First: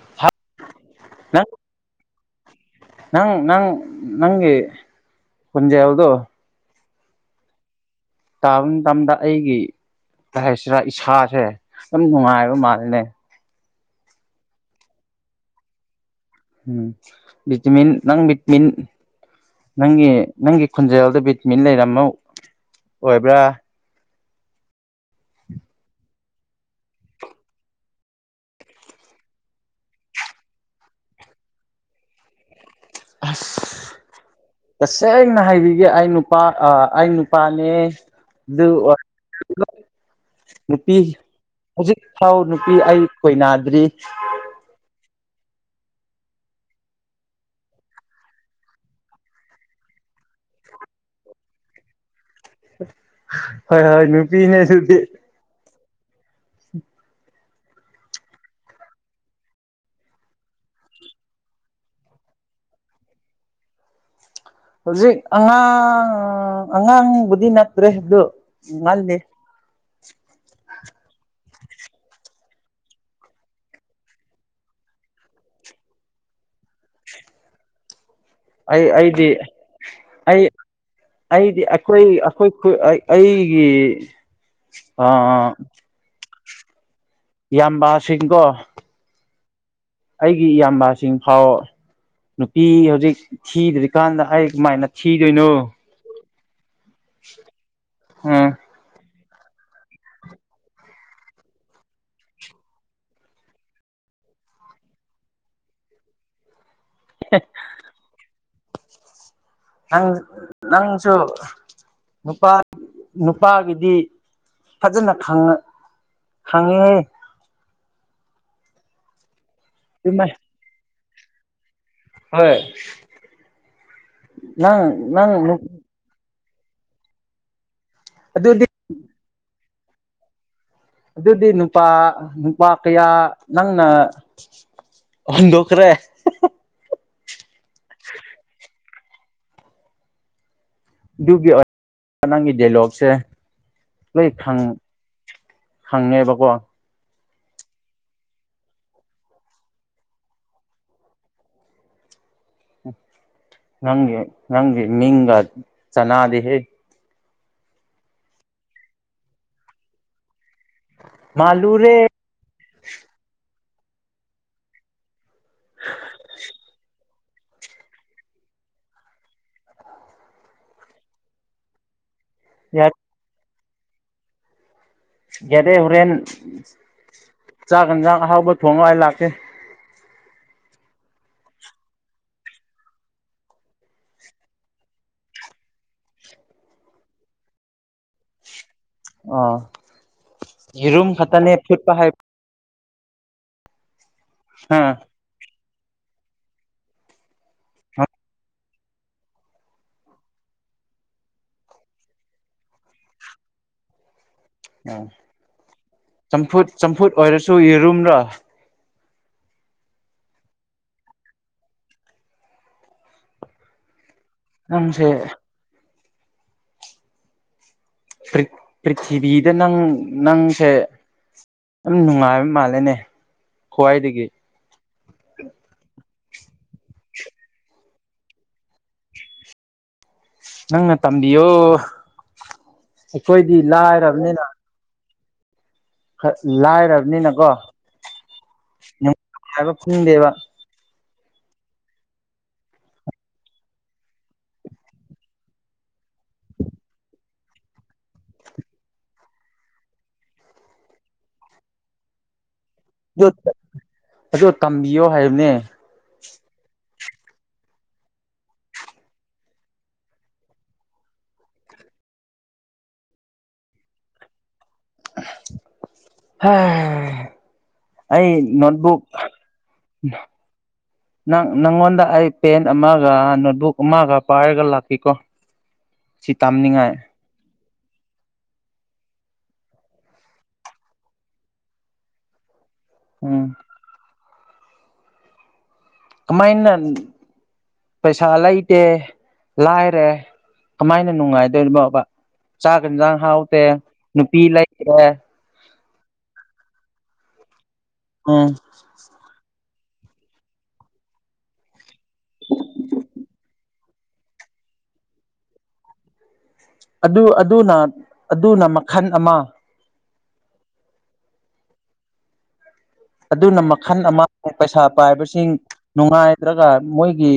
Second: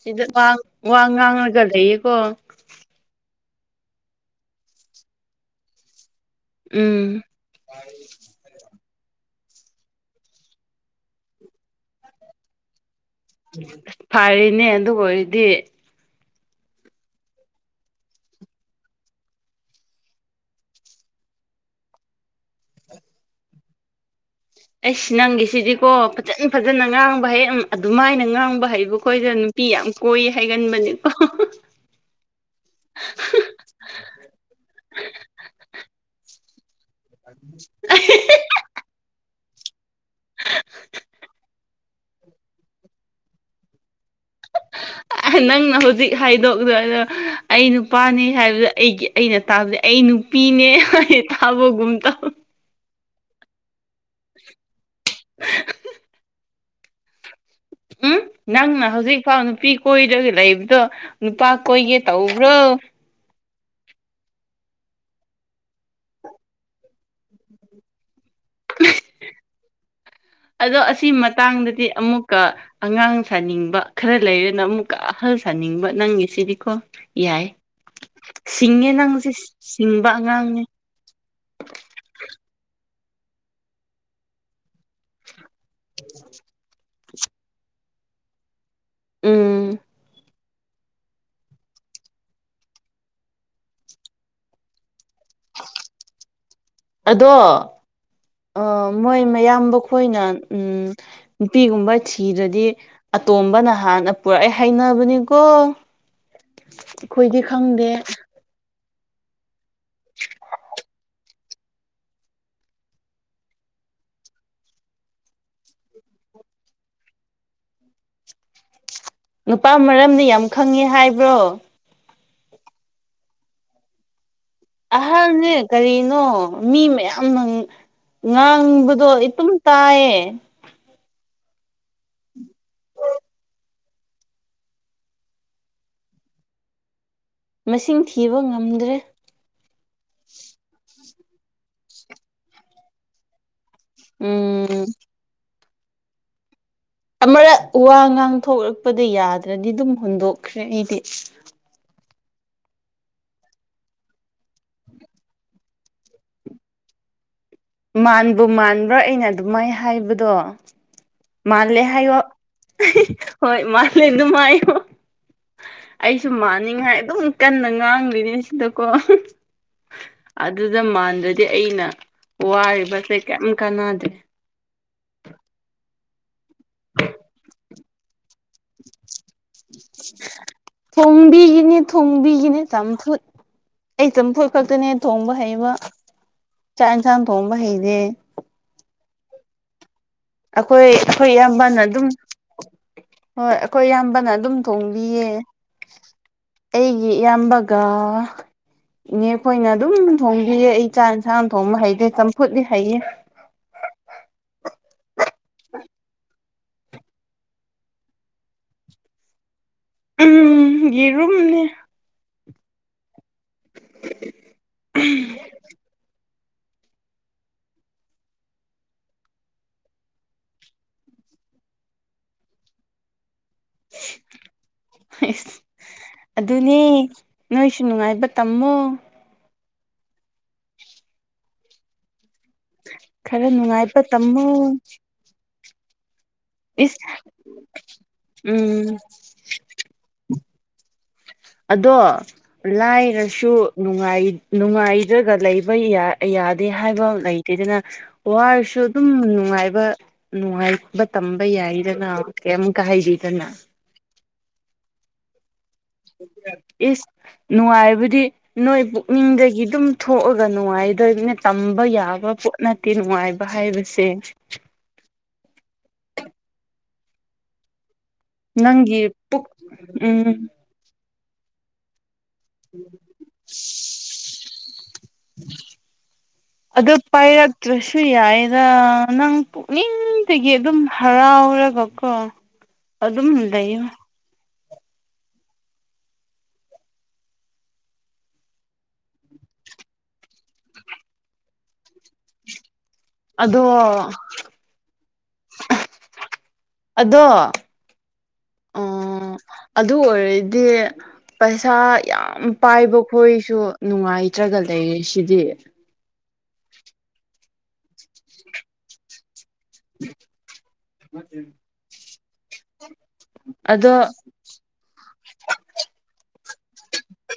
ꯁꯤꯗ ꯋꯥ ꯋꯥ ꯅꯪ ꯉꯥꯡꯉꯒ ꯂꯩꯌꯦꯀꯣ ꯅꯪ ꯅꯪ ꯅꯪꯒꯤ ꯈꯣꯖꯦꯜꯗꯣ ꯎꯝ [unintelligible] ꯇꯥꯕ ꯃꯇꯝꯗ ꯑꯩꯒꯤ ꯀꯔꯤ ꯍꯥꯏꯁꯤꯔꯥ ꯏꯁꯥꯁꯦ ꯄꯨꯛꯅꯤꯡ ꯅꯨꯡꯉꯥꯏꯕ ꯃꯥꯜꯂꯦꯅꯦ ꯐꯥꯔꯦꯅꯦ ꯑꯗꯨ ꯑꯣꯏꯔꯗꯤ ꯎꯝ ꯕꯤꯇꯃꯤꯟ ꯅꯪ ꯕꯤꯇꯤꯝ ꯅꯪꯒꯤ ꯅꯪꯒꯤ ꯈꯣꯖꯦꯜꯗ ꯕꯤꯠ ꯃꯤꯟ ꯂꯩꯔꯝꯕ ꯑꯣꯏꯕ꯭ꯔꯥ ꯑꯩꯁ ꯅꯪꯒꯤꯁꯤꯗꯤꯀꯣ ꯐꯖꯅ ꯐꯖꯅ ꯉꯥꯡꯕ ꯍꯩꯪ ꯑꯗꯨꯃꯥꯏꯅ ꯉꯥꯡꯕ ꯍꯩꯕ ꯈꯣꯏꯖꯅ ꯄꯤ ꯌꯥꯝ ꯀꯣꯏ ꯍꯥꯏꯒꯟꯕꯅꯦꯀꯣ [inaudible] ꯑꯁ ꯇꯁꯦꯡꯅ ꯍꯥꯏꯕꯤꯒꯦ ꯑꯩ ꯅꯨꯄꯥ ꯑꯩ ꯅꯨꯄꯥꯅꯦ ꯑꯗꯨ ꯅꯨꯄꯤ ꯍꯧꯖꯤꯛ ꯐꯥꯎ ꯅꯨꯄꯤ ꯑꯩ ꯈꯣꯏꯅꯥꯗ꯭ꯔꯤ [inaudible] ꯅꯪꯅ ꯍꯧꯖꯤꯛ ꯍꯥꯏꯗꯣꯛꯂ ꯑꯗꯣ ꯑꯩ ꯅꯨꯄꯥꯅꯤ ꯍꯥꯏꯕꯗ ꯑꯩꯒꯤ ꯑꯩꯅ ꯇꯥꯕꯗ ꯑꯩ ꯄꯤꯅꯦ ꯊꯕ ꯨꯨꯝꯇꯥ ꯍꯣꯏ ꯍꯣꯏ ꯅꯨꯄꯤꯅꯦꯁꯨꯗꯤ [inaudible] ꯎꯝ ꯅꯪꯅ ꯍꯧꯖꯤꯛꯐꯥꯎ ꯅꯨꯄꯤ ꯀꯣꯏꯔꯒ ꯂꯩꯕꯗꯣ ꯅꯨꯄꯥ ꯀꯣꯏꯒꯦ ꯇꯧꯕ꯭ꯔꯣ ꯍꯧꯖꯤꯛ ꯑꯉꯥꯡ ꯑꯉꯥꯡꯕꯨꯗꯤ ꯅꯠꯇ꯭ꯔꯦꯗꯣ ꯉꯜꯂꯤꯦ [inaudible] ꯑꯗꯣ ꯑꯁꯤ ꯃꯇꯥꯡꯗꯗꯤ ꯑꯃꯨꯛꯀ ꯑꯉꯥꯡ ꯁꯥꯅꯤꯡꯕ ꯈꯔ ꯂꯩꯔꯦꯅ ꯑꯃꯨꯛꯀ ꯑꯍꯜ ꯁꯥꯅꯤꯡꯕ ꯅꯪꯉꯤ ꯁꯤꯗꯤꯀꯣ ꯌꯥꯏ ꯑꯩ ꯁꯤꯡꯉꯦ ꯑꯩꯗꯤ ꯅꯪꯁꯦ ꯁꯤꯡꯕ ꯑꯩ ꯑꯉꯥꯡꯅꯦ ꯑꯩꯗꯤ ꯑꯩꯈꯣꯏ ꯑꯩꯈꯣꯏ ꯑꯩꯒꯤ ꯑ [inaudible] ꯏꯌꯥꯝꯕꯁꯤꯡꯀꯣ ꯎꯝ ꯑꯩꯒꯤ ꯏꯌꯥꯝꯕꯁꯤꯡ ꯐꯥꯎ ꯅꯨꯄꯤ ꯍꯧꯖꯤꯛ ꯊꯤꯗ꯭ꯔꯤꯀꯥꯟꯗ ꯑꯩ ꯀꯃꯥꯏꯅ ꯊꯤꯗꯣꯏꯅꯣ ꯑꯗꯣ ꯎꯝ ꯃꯣꯏ ꯃꯌꯥꯝꯈꯣꯏꯅ ꯎꯝ ꯅꯨꯄꯤꯒꯨꯝꯕ ꯊꯤꯗꯗꯤ ꯑꯇꯣꯝꯕ ꯅꯍꯥꯟꯅ ꯄꯨꯔꯛꯑꯦ ꯍꯅꯕꯅꯤꯀꯣ ꯑꯩꯈꯣꯏꯗꯤ ꯈꯪꯗꯦ ꯅꯪ ꯅꯪꯁꯨ ꯅꯨꯄꯥ ꯅꯨꯄꯥꯒꯤꯗꯤ ꯐꯖꯅ ꯈꯪꯉꯦ ꯅꯨꯄꯥ ꯃꯔꯝꯗꯤ ꯌꯥꯝ ꯈꯪꯉꯦ ꯍꯥꯏꯕ꯭ꯔꯣ ꯍꯣꯏ ꯅꯪ ꯅꯪ ꯑꯍꯥꯟꯕꯅꯦ ꯅꯨ- ꯀꯔꯤꯅꯣ ꯃꯤ ꯃꯌꯥꯝꯅ ꯑꯗꯨꯗꯤ ꯉꯥꯡꯕꯗꯣ ꯏꯇꯝ ꯇꯥꯏꯌꯦ ꯑꯗꯨꯗꯤ ꯅꯨꯄꯥ ꯅꯨꯄꯥ ꯀꯌꯥ ꯅꯪꯅ ꯑꯍꯨꯟꯗꯣꯈ꯭ꯔꯦ ꯃꯁꯤꯡ ꯊꯤꯕ ꯉꯝꯗ꯭ꯔꯦ ꯑꯗꯨꯒꯤ ꯅꯪꯒꯤ ꯗꯥꯏꯂꯣꯛꯁꯦ ꯂꯣꯏ ꯈꯪ ꯎꯝ ꯍꯪꯉꯦꯕꯀꯣ ꯑꯃꯔꯛ ꯋꯥ ꯉꯥꯡꯊꯣꯛꯂꯛꯄꯗ ꯌꯥꯗ꯭ꯔꯗꯤ ꯑꯗꯨꯝ ꯍꯨꯟꯗꯣꯛꯈ꯭ꯔꯦ ꯑꯩꯗꯤ ꯅꯪ ꯅꯪ ꯃꯤꯡꯒ ꯆꯅꯥꯗꯦꯍꯦ ꯃꯕꯨ ꯃꯥꯟꯕ꯭ꯔꯥ ꯑꯩꯅ ꯑꯗꯨꯃꯥꯏ ꯍꯥꯏꯕꯗꯣ ꯃꯥꯜꯂꯦ ꯃꯥꯜꯂꯨꯔꯦ ꯍꯥꯏꯌꯣ ꯍꯣꯏ ꯃꯥꯜꯂꯦ ꯑꯗꯨꯝꯍꯥꯏꯌꯣ ꯑꯩꯁꯨ ꯃꯥꯅꯤꯡꯉꯥꯏ ꯑꯗꯨꯝ ꯀꯟꯅ ꯉꯥꯡꯂꯤꯅꯤ ꯁꯤꯗꯀꯣ ꯑꯗꯨꯗ ꯃꯥꯟꯗ꯭ꯔꯗꯤ ꯑꯩꯅ ꯋꯥꯔꯤꯕꯁꯦ ꯀꯩꯝ ꯀꯥꯟꯅꯗꯦ ꯌꯥꯦꯔꯦ ꯍꯣꯔꯦꯟ ꯆꯥꯛ ꯌꯦꯟꯁꯥꯡ ꯑꯍꯥꯎꯕ ꯊꯣꯡꯉꯥꯏ ꯂꯥꯛꯀꯦ [inaudible] ꯊꯣꯡꯕꯤꯒꯤꯅꯦ ꯊꯣꯡꯕꯤꯒꯤꯅꯦ ꯆꯝꯐꯨꯠ ꯑꯩ ꯆꯝꯐꯨꯣꯏ ꯈꯛꯇꯅꯦ ꯊꯣꯡꯕ ꯍꯩꯕ ꯆꯥꯛ ꯌꯦꯟꯁꯥꯡ ꯊꯣꯡꯕ ꯍꯩꯔꯦ ꯑꯥ ꯑꯩꯈꯣꯏ ꯌꯦꯔꯨꯝ ꯑꯩꯈꯣꯏ ꯈꯛꯇꯅꯦ ꯏꯌꯥꯝꯕꯅ ꯐꯨꯠꯄ ꯑꯗꯨꯝ ꯍꯥꯏꯕ ꯍꯣꯏ ꯑꯩꯈꯣꯏ ꯑꯌꯥꯝꯕꯅ ꯑꯗꯨꯝ ꯊꯣꯡꯕꯤꯌꯦ [inaudible] ꯑꯩꯒꯤ ꯏꯌꯥꯝꯕꯒ ꯏꯅꯦ ꯑꯩꯈꯣꯏꯅ ꯑꯗꯨꯝ ꯊꯣꯡꯕꯤꯌꯦ ꯑꯩ ꯆꯥꯛ ꯏꯟꯁꯥꯡ ꯑꯃ ꯊꯣꯡꯕ ꯍꯩꯇꯦ ꯆꯝꯐꯨꯠꯂꯤ ꯍꯩꯌꯦ ꯑ ꯑ ꯆꯝꯐꯨꯠ ꯆꯝꯐꯨꯠ ꯑꯣꯏꯔꯁꯨ ꯌꯦꯔꯨꯝꯅ ꯎꯝ ꯌꯦꯔꯨꯝꯅꯦ [inaudible] ꯅꯪꯁꯦ ꯄ꯭ꯔꯤꯊꯤꯕꯤꯗ ꯅꯪ ꯅꯪꯁꯦ ꯌꯥꯝ ꯅꯨꯡꯉꯥꯏꯕ ꯃꯥꯜꯂꯦꯅꯦ ꯈ꯭ꯋꯥꯏꯗꯒꯤ ꯑꯁ ꯑꯗꯨꯅꯦ ꯅꯣꯏꯁꯨ ꯅꯨꯡꯉꯥꯏꯕ ꯇꯝꯃꯣ ꯅꯪꯅ ꯇꯝꯕꯤꯌꯣ ꯈꯔ ꯑꯩꯈꯣꯏꯗꯤ ꯅꯨꯡꯉꯥꯏꯕ ꯂꯥꯏꯔꯕꯅꯤꯅ ꯇꯝꯃꯣ ꯏꯁ ꯂꯥꯏꯔꯕꯅꯤꯅꯀꯣ ꯎꯝ ꯉꯥꯏꯕ ꯐꯪꯗꯦꯕ ꯑꯗꯣ ꯂꯥꯏꯔꯁꯨ ꯅꯨꯡꯉꯥꯏꯗ꯭ꯔꯒ ꯂꯩꯕ ꯌꯥꯗꯦ ꯍꯥꯏꯕ ꯂꯩ ꯗꯅ ꯋꯥꯔꯁꯨ ꯑꯗꯨꯝ ꯅꯨꯡꯉꯥꯏꯕ ꯅꯨꯡꯉꯥꯏꯕ ꯇꯝꯕ ꯌꯥꯏꯗꯅ ꯀꯃꯨꯛ ꯀ ꯍꯥꯏꯗꯤ ꯀꯅꯥ ꯑꯗꯣ ꯇꯝꯕꯤꯌꯣ ꯍꯥꯏꯕꯅꯦ ꯏꯁ ꯅꯨꯡꯉꯥꯏꯕꯗꯤ ꯅꯣꯏ ꯄꯨꯛꯅꯤꯡꯗꯒꯤ ꯑꯗꯨꯝ ꯊꯣꯛꯑꯒ ꯅꯨꯡꯉꯥꯏꯗꯣꯏꯕꯅꯦ ꯇꯝꯕ ꯌꯥꯕ ꯄꯣꯠꯅ ꯅꯨꯡꯉꯥꯏꯕ ꯍꯥꯏꯕꯁꯦ ꯍꯝ ꯑꯩ ꯅꯪꯒꯤ ꯅꯣꯠꯕꯨꯛꯪ ꯄꯨꯛ ꯎꯝ ꯅꯪꯉꯣꯟꯗ ꯑꯩ ꯄꯦꯟ ꯑꯃꯒ ꯅꯣꯠꯕꯨꯛ ꯑꯃꯒ ꯄꯥꯏꯔꯒ ꯂꯥꯛꯈꯤꯀꯣ ꯁꯤ ꯑꯗꯨ ꯇꯥꯝꯅꯤꯡꯉꯥꯏ ꯄꯥꯏꯔꯛꯇ꯭ꯔꯁꯨ ꯌꯥꯏꯔ ꯅꯪ ꯄꯨꯛꯅꯤꯡꯗꯒꯤ ꯑꯗꯨꯝ ꯍꯔꯥꯎꯔꯒꯀꯣ ꯑꯗꯨꯝ ꯎꯝ ꯂꯩꯌ ꯀꯃꯥꯏꯅ ꯄꯩꯁꯥ ꯂꯩꯇꯦ ꯂꯥꯏꯔꯦ ꯀꯃꯥꯏꯅ ꯅꯨꯡꯉꯥꯏꯗꯣꯏꯅ ꯕ ꯆꯥꯛꯒ ꯌꯦꯟꯁꯥꯡ ꯍꯥꯎꯇꯦ ꯑꯗꯣ ꯅꯨꯄꯤ ꯂꯩꯇꯦ ꯑꯗꯣ ꯑꯝ ꯑꯣ ꯑꯗꯨ ꯑꯣꯏꯔꯗꯤ ꯄꯩꯁꯥ ꯌꯥꯝ ꯄꯥꯏꯕ ꯈꯣꯏꯁꯨ ꯅꯨꯡꯉꯥꯏꯇ꯭ꯔꯒ ꯂꯩꯔ ꯁꯤꯗꯤ ꯑꯗꯨ ꯑꯗꯨꯅ ꯑꯗꯨꯅ ꯃꯈꯜ ꯑꯃ [inaudible] ꯑꯗꯨꯅ ꯑꯗꯣ ꯃꯈꯜ ꯑꯃ ꯄꯩꯁꯥ ꯄꯥꯏꯕꯁꯤꯡ ꯅꯨꯡꯉꯥꯏꯗ꯭ꯔꯒ ꯃꯣꯏꯒꯤ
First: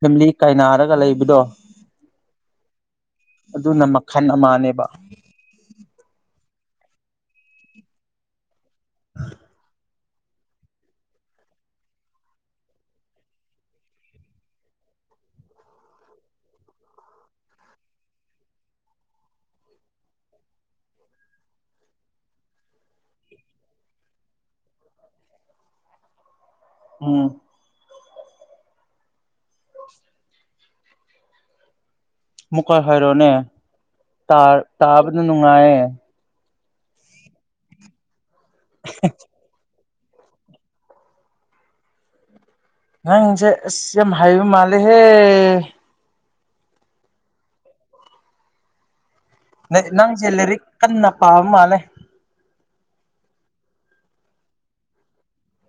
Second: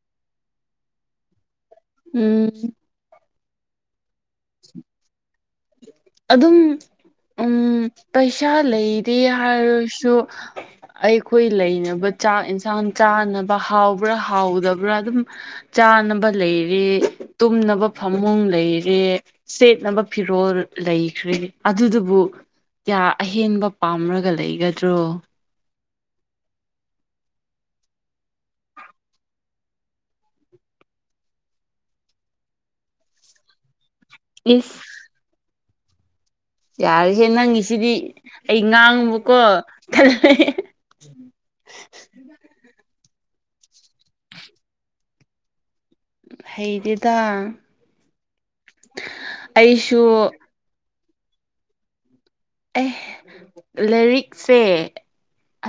ꯐꯦꯃꯤꯂꯤ ꯀꯥꯏꯅꯥꯔꯒ ꯂꯩꯕꯗꯣ ꯎꯝ ꯑꯗꯨꯅ ꯃꯈꯜ ꯑꯃꯅꯦꯕ ꯑꯗꯨꯝ ꯎꯝ ꯄꯩꯁꯥ ꯂꯩꯗꯦ ꯍꯥꯏꯔꯁꯨ ꯑꯩꯈꯣꯏ ꯂꯩꯅꯕ ꯆꯥꯛ ꯌꯦꯟꯁꯥꯡ ꯆꯥꯅꯕ ꯍꯥꯎꯕ꯭ꯔꯥ ꯍꯥꯎꯗꯕ꯭ꯔꯥ ꯑꯗꯨꯝ ꯆꯥꯅꯕ ꯂꯩꯔꯦ ꯇꯨꯝꯅꯕ ꯐꯃꯨꯡ ꯂꯩꯔꯦ ꯁꯦꯠꯅꯕ ꯐꯤꯔꯣꯜ ꯂꯩꯈ꯭ꯔꯦ ꯑꯗꯨꯗꯨꯕꯨ ꯀꯌꯥ ꯑꯍꯦꯟꯕ ꯄꯥꯝꯔꯒ ꯂꯩꯒꯗ꯭ꯔꯣ ꯎꯝ ꯃꯨꯛꯀ ꯍꯥꯏꯔꯣꯅꯦ ꯏꯁ ꯇꯥꯕꯗ ꯅꯨꯡꯉꯥꯏꯌꯦ ꯌꯥꯔꯤꯁꯦ ꯅꯪꯒꯤꯁꯤꯗꯤ ꯑꯩ ꯉꯥꯡꯉꯨꯕꯀꯣ [inaudible] ꯅꯥꯡꯁꯦ ꯑꯁ ꯌꯥꯝ ꯍꯥꯏꯕ ꯃꯥꯜꯂꯦꯍꯦ ꯍꯩꯗꯦꯗ ꯑꯩꯁꯨ ꯅꯪꯁꯦ ꯂꯥꯏꯔꯤꯛ ꯀꯟꯅ ꯄꯥꯕ ꯃꯥꯜꯂꯦ ꯑꯦ ꯂꯥꯏꯔꯤꯛꯁꯦ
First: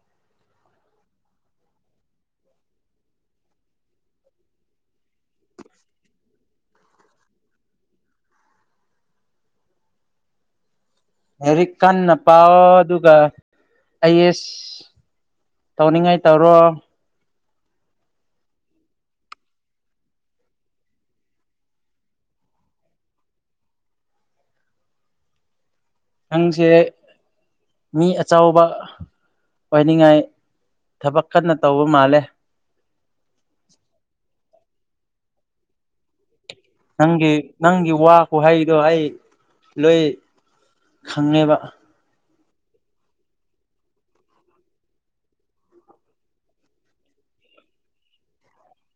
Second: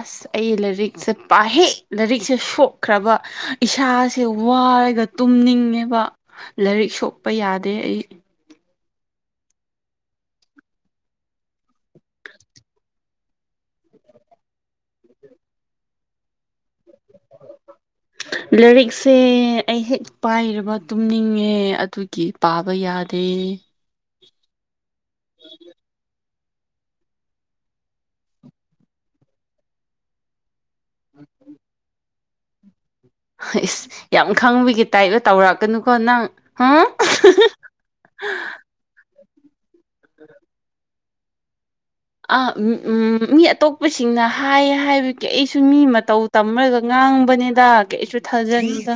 ꯑꯁ ꯑꯩ ꯂꯥꯏꯔꯤꯛꯁꯦ ꯄꯥꯍꯦ ꯂꯥꯏꯔꯤꯛꯁꯦ ꯁꯣꯛꯈ꯭ꯔꯕ ꯏꯁꯥꯁꯦ ꯋꯥꯔꯒ ꯇꯨꯝꯅꯤꯡꯉꯦꯕ ꯂꯥꯏꯔꯤꯛ ꯁꯣꯛꯄ ꯌꯥꯗꯦ ꯑꯩ ꯍꯦꯔꯤꯛ ꯀꯥꯟꯟꯅ ꯄꯥꯎ ꯑꯗꯨꯒ ꯑꯩꯁ ꯇꯧꯅꯤꯡꯉꯥꯏ ꯇꯧꯔꯣ ꯂꯔꯤꯛꯁꯦ ꯑꯩ ꯍꯦꯛ ꯄꯥꯏꯔꯕ ꯇꯨꯝꯅꯤꯡꯉꯦ ꯑꯗꯨꯒꯤ ꯄꯥꯕ ꯌꯥꯗꯦ ꯎꯝ ꯅꯪꯁꯦ ꯃꯤ ꯑꯆꯥꯎꯕ ꯑꯣꯏꯅꯤꯡꯉꯥꯏ ꯊꯕꯛ ꯀꯟꯅ ꯇꯧꯕ ꯃꯥꯜꯂꯦ ꯏꯁ ꯌꯥꯝ ꯈꯪꯕꯒꯤ ꯇꯥꯏꯞꯒ ꯇꯧꯔꯛꯀꯅꯨꯀꯣ ꯅꯪ ꯍꯥ ꯅꯪꯒꯤ ꯅꯪꯒꯤ ꯋꯥ ꯀꯍꯩꯗꯣ ꯑꯩ ꯂꯣꯏ ꯈꯪꯉꯦꯕ ꯃꯤ ꯑꯇꯣꯞꯄꯁꯤꯡꯅ ꯍꯥꯏꯌꯦ ꯍꯥꯏꯕꯒꯤ ꯑꯩꯁꯨ ꯃꯤ ꯃꯇꯧ ꯇꯝꯃꯒ ꯉꯥꯡꯕꯅꯤꯗ ꯀꯩꯁꯨ ꯊꯥꯖꯅꯤꯗ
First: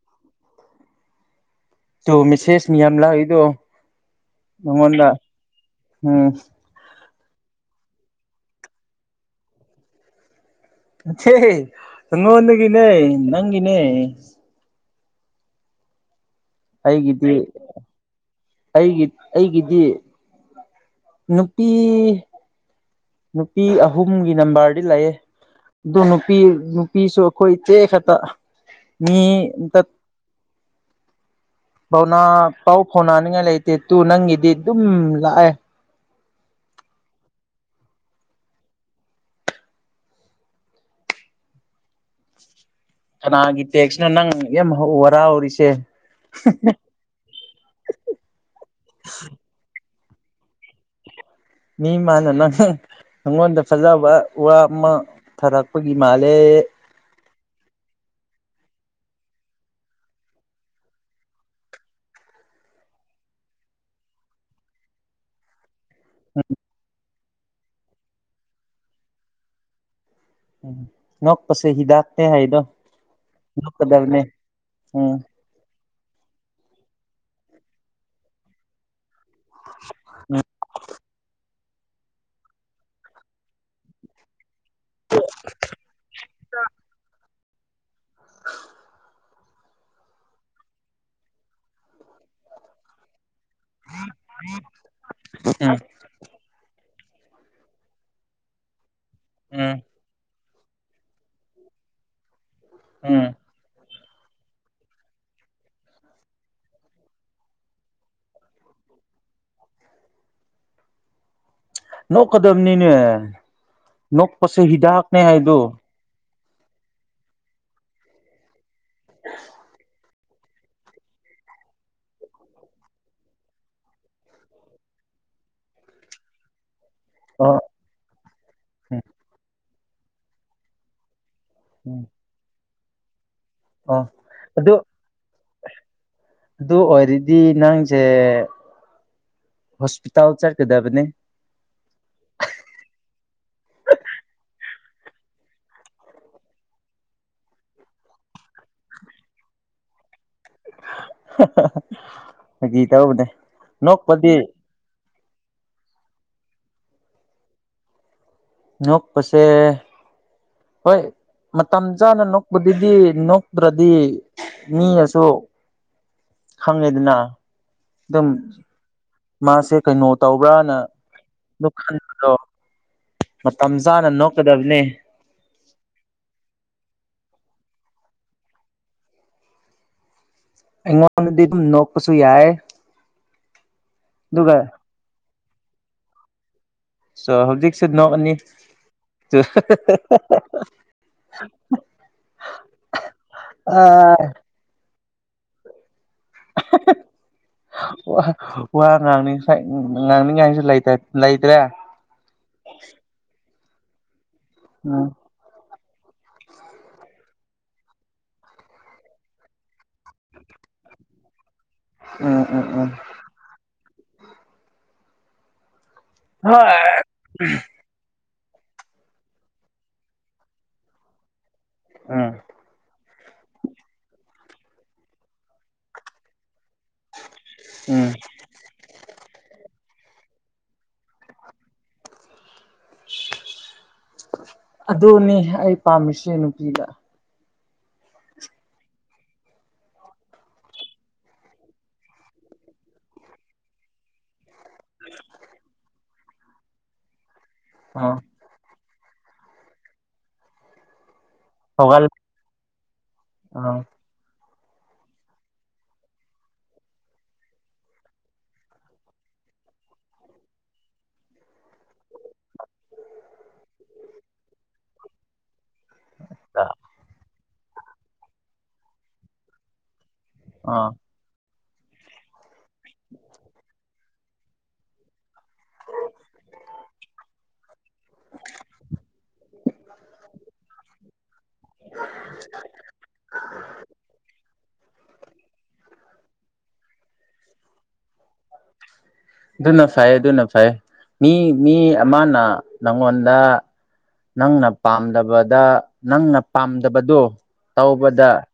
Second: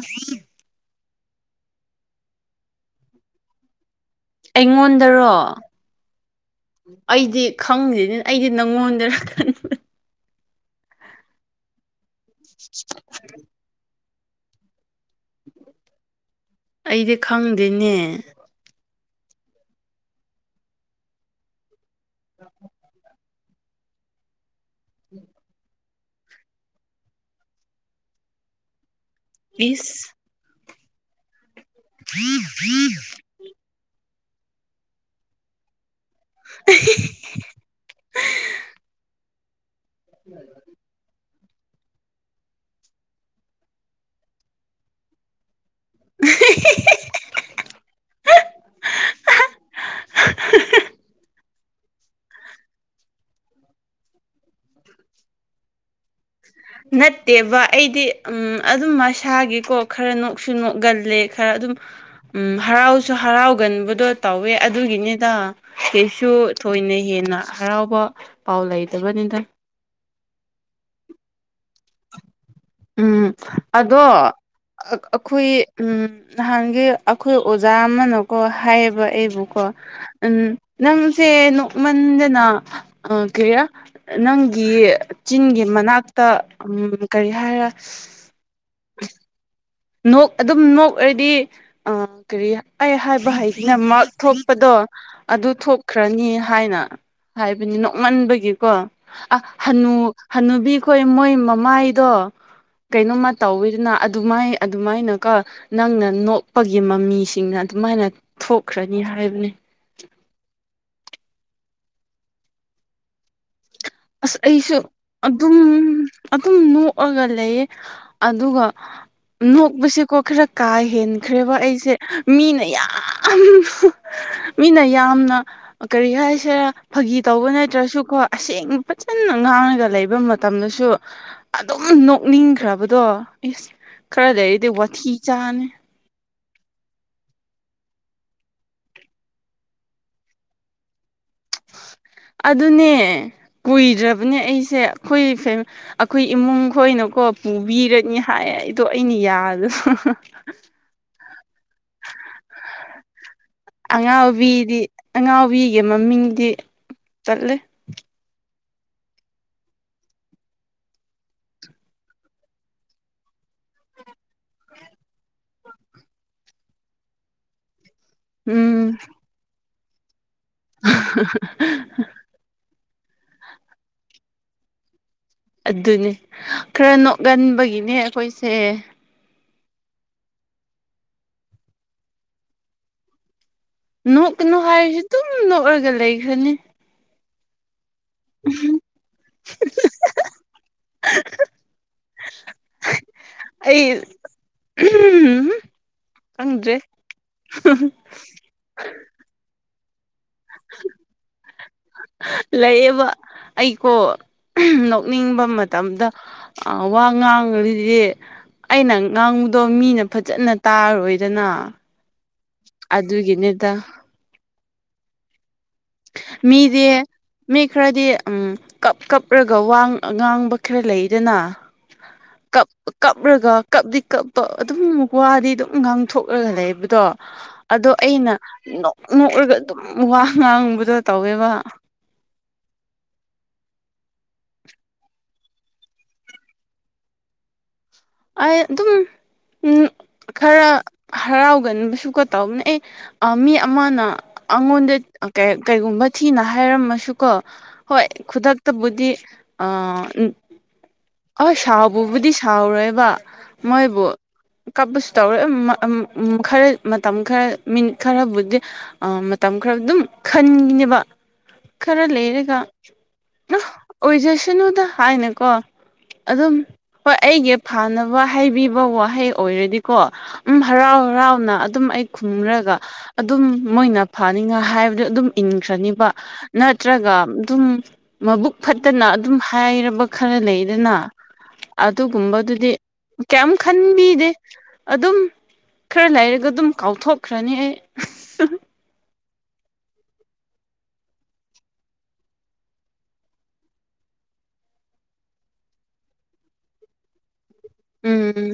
ꯇꯨ ꯃꯤꯁꯦꯁ ꯃꯤ ꯌꯥꯝ ꯑꯃ ꯂꯛ ꯏꯗꯣ ꯑꯩꯉꯣꯟꯗꯔꯣ ꯎꯝ ꯑꯩꯗꯤ ꯈꯪꯁꯤꯅꯤ ꯑꯩꯗꯤ ꯅꯪꯉꯣꯟꯗꯅ ꯅꯉꯣꯟꯗ ꯒꯤꯅꯦ ꯅꯪꯒꯤꯅꯦ ꯑꯩꯗꯤ ꯑꯩꯒꯤꯗꯤ ꯈꯪꯗꯦꯅꯦ ꯑꯩꯒꯤ ꯑꯩꯒꯤꯗꯤ ꯅꯨꯄꯤ ꯅꯨꯄꯤ ꯑꯍꯨꯝꯒꯤ ꯅꯝꯕꯔꯗꯤ ꯂꯩꯌꯦ ꯑꯗꯨ ꯅꯨꯄꯤ ꯅꯨꯄꯤꯁꯨ ꯑꯩꯈꯣꯏ ꯏꯇꯦ ꯈꯛꯇ ꯃꯤ ꯑꯝꯇ ꯕꯤꯁ ꯄꯥꯎꯅꯥ ꯄꯥꯎ ꯐꯥꯎꯅꯅꯤꯡꯉꯥꯏ ꯂꯩꯇꯦ ꯇꯨ ꯅꯪꯒꯤꯗꯤ ꯑꯗꯨꯝ ꯂꯥꯛꯑꯦ ꯑ ꯎꯝ ꯀꯅꯥꯒꯤ ꯇꯦꯛꯁꯅꯣ ꯅꯪ ꯌꯥꯝ ꯍꯔꯥꯎꯔꯤꯁꯦ [unintelligible] [unintelligible] ꯃꯤ ꯃꯥꯅꯦꯅ ꯑꯩꯉꯣꯟꯗ ꯐꯖꯕ ꯋꯥ ꯑꯃ ꯐꯥꯔꯛꯄꯒꯤ ꯃꯥꯜꯂꯦ ꯅꯠꯇꯦꯕ ꯑꯩꯗꯤ ꯎꯝ ꯑꯗꯨꯝ ꯃꯁꯥꯒꯤꯀꯣ ꯈꯔ ꯅꯣꯛꯁꯨ ꯅꯣꯛꯒꯜꯂꯦ ꯈꯔ ꯑꯗꯨꯝ ꯎꯝ ꯍꯔꯥꯎꯁꯨ ꯍꯔꯥꯎꯒꯟꯕꯗꯣ ꯇꯧꯋꯦ ꯑꯗꯨꯒꯤꯅꯤꯗ ꯀꯩꯁꯨ ꯊꯣꯏꯅ ꯍꯦꯟꯅ ꯍꯔꯥꯎꯕ ꯄꯥꯎ ꯂꯩꯗꯕꯅꯤꯗ ꯅꯣꯛꯄꯁꯦ ꯍꯤꯗꯥꯛꯅꯦ ꯍꯥꯏꯗꯣ ꯎꯝ ꯑꯗꯣ ꯅꯣꯛꯀꯗꯕꯅꯦ ꯎꯝ ꯑꯩꯈꯣꯏ ꯎꯝ ꯅꯍꯥꯟꯒꯤ ꯑꯩꯈꯣꯏ ꯑꯣꯖꯥ ꯑꯃꯅꯀꯣ ꯍꯥꯏꯌꯦꯕ ꯑꯩ ꯑꯣ ꯎꯝ ꯅꯪꯁꯦ ꯅꯣꯛꯃꯟꯗꯅ ꯀ ꯅꯪꯒꯤ ꯆꯤꯟꯒꯤ ꯃꯅꯥꯛꯇ ꯎꯝ ꯀꯔꯤ ꯍꯥꯏꯔ ꯅꯣꯛ ꯑꯗꯨꯝ ꯅꯣꯛ ꯑꯣꯏꯔꯗꯤ ꯑ ꯀꯔꯤ ꯑꯩ ꯍꯥꯏꯕ꯭ꯔꯥ ꯍꯥꯏ ꯃꯛ ꯊꯣꯛꯄꯗꯣ ꯑꯗꯨ ꯎꯝ ꯅꯠꯇ꯭ꯔꯅꯤ ꯍꯥꯏꯅ ꯍꯥꯏꯕꯅꯤ ꯅꯣꯡꯃꯟꯕꯒꯤꯀꯣ ꯑ ꯎꯝ ꯍꯅꯨ ꯍꯅꯨꯕꯤꯈꯣ ꯃꯣꯏ ꯃꯃꯥꯏꯗꯣ ꯎꯝ ꯀꯩꯅꯣꯃ ꯇꯧꯋꯤꯗꯅ ꯑꯗꯨꯃꯥꯏ ꯑꯗꯨꯃꯥꯏꯅꯀꯣ ꯅꯪꯅ ꯅꯣꯛꯄꯒꯤ ꯃꯃꯤꯁꯤꯡꯅ ꯑꯗꯨꯃꯥꯏꯅ ꯊꯣꯛꯈ꯭ꯔꯅꯤ ꯍꯥꯏꯕꯅꯤ꯫ ꯅꯣꯛꯀꯗꯕꯅꯤꯅꯦ ꯑꯁ ꯅꯣꯛꯄꯁꯦ ꯑꯩꯁꯨ ꯍꯤꯗꯥꯛꯅꯦ ꯍꯥꯏꯗꯣ꯫ ꯑꯗꯨꯝ ꯑꯗꯨꯝ ꯅꯣꯛꯑꯒ ꯂꯩꯌꯦ ꯑꯗꯨꯒ ꯅꯣꯛꯄꯁꯦ ꯀꯣ ꯈꯔ ꯀꯥ ꯍꯦꯟꯈ꯭ꯔꯦꯕ ꯑꯩꯁꯦ ꯃꯤꯅ ꯌꯥꯝ ꯃꯤꯅ ꯌꯥꯝꯅ ꯀꯔꯤ ꯍꯥꯏꯁꯤꯔ ꯐꯥꯒꯤ ꯑ ꯇꯧꯕ ꯅꯠꯇ꯭ꯔꯁꯨꯀꯣ ꯑꯁꯦꯡ ꯎꯝ ꯐꯖꯅ ꯉꯥꯡꯉꯒ ꯂꯩꯕ ꯃꯇꯝꯗꯁꯨ ꯑꯗꯨꯝ ꯎꯝ ꯅꯣꯛꯅꯤꯡꯈ꯭ꯔꯕꯗꯣ ꯏꯁ ꯑ ꯈꯔ ꯂꯩꯔꯗꯤ ꯑꯗꯨ ꯋꯥꯊꯤ ꯆꯥꯅꯤ ꯑꯗꯨ ꯑꯣꯏꯔꯗꯤ ꯅꯪꯖꯦ ꯍꯣꯁꯄꯤꯇꯥꯜ ꯆꯠꯀꯗꯕꯅꯦ ꯑꯗꯨꯅꯦ ꯀꯨꯏꯗ꯭ꯔꯕꯅꯦ ꯑꯩꯁꯦ ꯑꯩꯈꯣꯏ ꯑꯩꯈꯣꯏ ꯏꯃꯨꯡ ꯈꯣꯏꯅꯀꯣ ꯄꯨꯕꯤꯔꯅꯤ ꯍꯥꯏꯌꯦ ꯑꯩꯗꯣ ꯑꯩꯅ ꯌꯥꯗꯕ ꯐꯥꯒꯤ ꯇꯧꯕꯅꯦ ꯅꯣꯛꯄꯗꯤ ꯀꯤꯗꯤ ꯑꯉꯥꯎꯕꯤꯒꯤ ꯃꯃꯤꯡꯗꯤ ꯇꯜꯂꯦ ꯅꫭꯛꯄꯁꯦ ꯍꯣꯏ ꯃꯇꯝ ꯆꯥꯅ ꯅꯣꯛꯄꯗꯨꯗꯤ ꯅꯣꯛꯇ꯭ꯔꯗꯤ ꯃꯤꯅꯁꯨ ꯈꯪꯉꯦꯗꯅ ꯗꯨꯝ ꯎꯝ ꯃꯥꯁꯦ ꯀꯩꯅꯣ ꯇꯧꯕ꯭ꯔꯅ ꯗꯨꯝꯈꯪ ꯃꯇꯝ ꯆꯥꯅ ꯅꯣꯛꯀꯗꯕꯅꯦ ꯑꯗꯨꯅꯦ ꯈꯔ ꯅꯣꯛꯒꯟꯕꯒꯤꯅꯦ ꯑꯈꯣꯏꯁꯦ ꯑꯩꯉꯣꯟꯗꯗꯤ ꯑꯗꯨꯝ ꯅꯣꯛꯄꯁꯨ ꯌꯥꯏꯌꯦ ꯅꯣꯛꯀꯅꯨ ꯍꯥꯏꯔꯁꯨ ꯑꯗꯨꯝ ꯅꯣꯛꯂꯒ ꯂꯩꯈ꯭ꯔꯅꯤ ꯁꯣ ꯍꯧꯖꯤꯛꯁꯨ ꯅꯣꯛꯑꯅꯤ ꯇꯨ ꯑꯥ ꯎꯝ ꯈꯪꯗ꯭ꯔꯦ ꯋꯥ ꯋꯥ ꯉꯥꯡꯅꯤꯡꯁꯥꯏ ꯉꯥꯡꯅꯤꯡꯉꯥꯏꯁꯨ ꯂꯩꯔꯇ ꯂꯩꯇ꯭ꯔꯦ ꯂꯩꯌꯦꯕ ꯑꯩꯀꫭ ꯎꯝ ꯅꯣꯛꯅꯤꯡꯕꯃ ꯇꯝꯗ ꯑ ꯋꯥ ꯉꯥꯡꯔꯤꯗꯤ ꯑꯩꯅ ꯉꯥꯡꯕꯗꯣ ꯃꯤꯅ ꯐꯖꯅ ꯇꯥꯔꯣꯏꯗꯅ ꯎꯝ ꯎꯝ ꯎꯝ ꯑꯗꯨꯒꯤꯅꯤꯗ ꯃꯤꯗꯤ ꯍꯣꯏ ꯃꯤ ꯈꯔꯗꯤ ꯎꯝ ꯀꯞ ꯀꯞꯔꯒ ꯋꯥ ꯉꯥꯡꯕ ꯈꯔ ꯂꯩꯗꯅ ꯑꯥ ꯀꯞ ꯀꯞꯔꯒ ꯀꯞꯗꯤ ꯀꯞꯄ ꯑꯗꯨꯝ ꯋꯥꯗꯤ ꯗꯨꯝ ꯉꯥꯡꯊꯣꯛꯔꯒ ꯂꯩꯕ ꯗꯣ ꯑꯗꯣ ꯎꯝ ꯑꯩꯅ ꯅꯣꯛ ꯅꯣꯛꯂꯒ ꯑꯗꯨꯝ ꯋꯥ ꯉꯥꯡꯕꯗꯣ ꯇꯧꯋꯦꯕ ꯑꯗꯨꯅꯤ ꯑꯩ ꯄꯥꯝꯃꯤꯁꯦ ꯅꯨꯄꯤꯗ ꯑꯩ ꯑꯗꯨꯝ ꯎꯝ ꯈꯔ ꯍꯔꯥꯎꯒꯟꯕꯁꯨ ꯀ ꯇꯧꯕꯅꯦ ꯑꯩ ꯑ ꯃꯤ ꯑꯃꯅ ꯑꯉꯣꯟꯗ ꯑꯪ ꯀꯩꯒꯨꯝꯕ ꯊꯤꯅ ꯍꯥꯏꯔꯝꯃꯁꯨꯀꯣ ꯍꯣꯏ ꯑꯥ ꯈꯨꯗꯛꯇꯕꯨꯗꯤ ꯑꯥ ꯍꯣꯏ ꯍꯧꯒꯠ ꯁꯥꯎꯕꯕꯨꯗꯤ ꯁꯥꯎꯔꯣꯏꯕ ꯑꯥ ꯃꯣꯏ ꯕꯨ ꯀꯞꯄꯁꯨ ꯇꯧꯔꫭꯏ ꯑꯥ ꯎꯝ ꯈꯔ ꯃꯇꯝ ꯈꯔ ꯃꯤꯅꯤꯠ ꯈꯔꯕꯨꯗꯤ ꯑꯥ ꯃꯇꯝ ꯈꯔ ꯑꯗꯨꯝ ꯈꯟꯒꯤꯅꯦꯕ ꯈꯔ ꯂꯩꯔꯒ ꯅ ꯑꯣꯏꯖꯁꯅꯨꯗ ꯍꯥꯏꯅꯀꯣ ꯑꯗꯨꯝ ꯍꯣꯏ ꯑꯩꯒꯤ ꯐꯥꯅꯕ ꯍꯥꯏꯕꯤꯕ ꯋꯥꯍꯩ ꯑꯣꯏꯔꯗꯤꯀꯣ ꯎꯝ ꯑꯥ ꯍꯔꯥꯎ ꯍꯔꯥꯎꯅ ꯑꯗꯨꯝ ꯑꯩ ꯈꯨꯝꯔꯒ ꯑꯗꯨꯝ ꯃꯣꯏꯅ ꯐꯅꯤꯅ ꯍꯥꯏꯕꯗꯨ ꯑꯗꯨꯝ ꯏꯟꯈ꯭ꯔꯅꯤꯕ ꯅꯠꯇ꯭ꯔꯒ ꯑꯗꯨꯝ ꯃꯕꯨꯛ ꯐꯠꯇꯅ ꯑꯗꯨꯝ ꯍꯥꯏꯔꯕ ꯈꯔ ꯂꯩꯗꯅ ꯑꯗꯨꯒꯨꯝꯕꯗꯨ ꯀꯩꯝ ꯈꯟꯕꯤꯗꯦ ꯑꯗꯨꯝ ꯈꯔ ꯂꯩꯔꯒꯗꯨꯝ ꯀꯥꯎꯊꯣꯛꯈ꯭ꯔꯅꯤ ꯑꯩ ꯑꯗꯨꯅ ꯐꯩ ꯑꯗꯨꯅ ꯐꯩꯌꯦ ꯃꯤ ꯃꯤ ꯑꯃꯅ ꯅꯪꯉꯣꯟꯗ ꯅꯪꯅ ꯄꯥꯝꯗꯕꯗ ꯅꯪꯅ ꯄꯥꯝꯗꯕꯗꫭ ꯇꯧꯕꯗ ꯎꯝ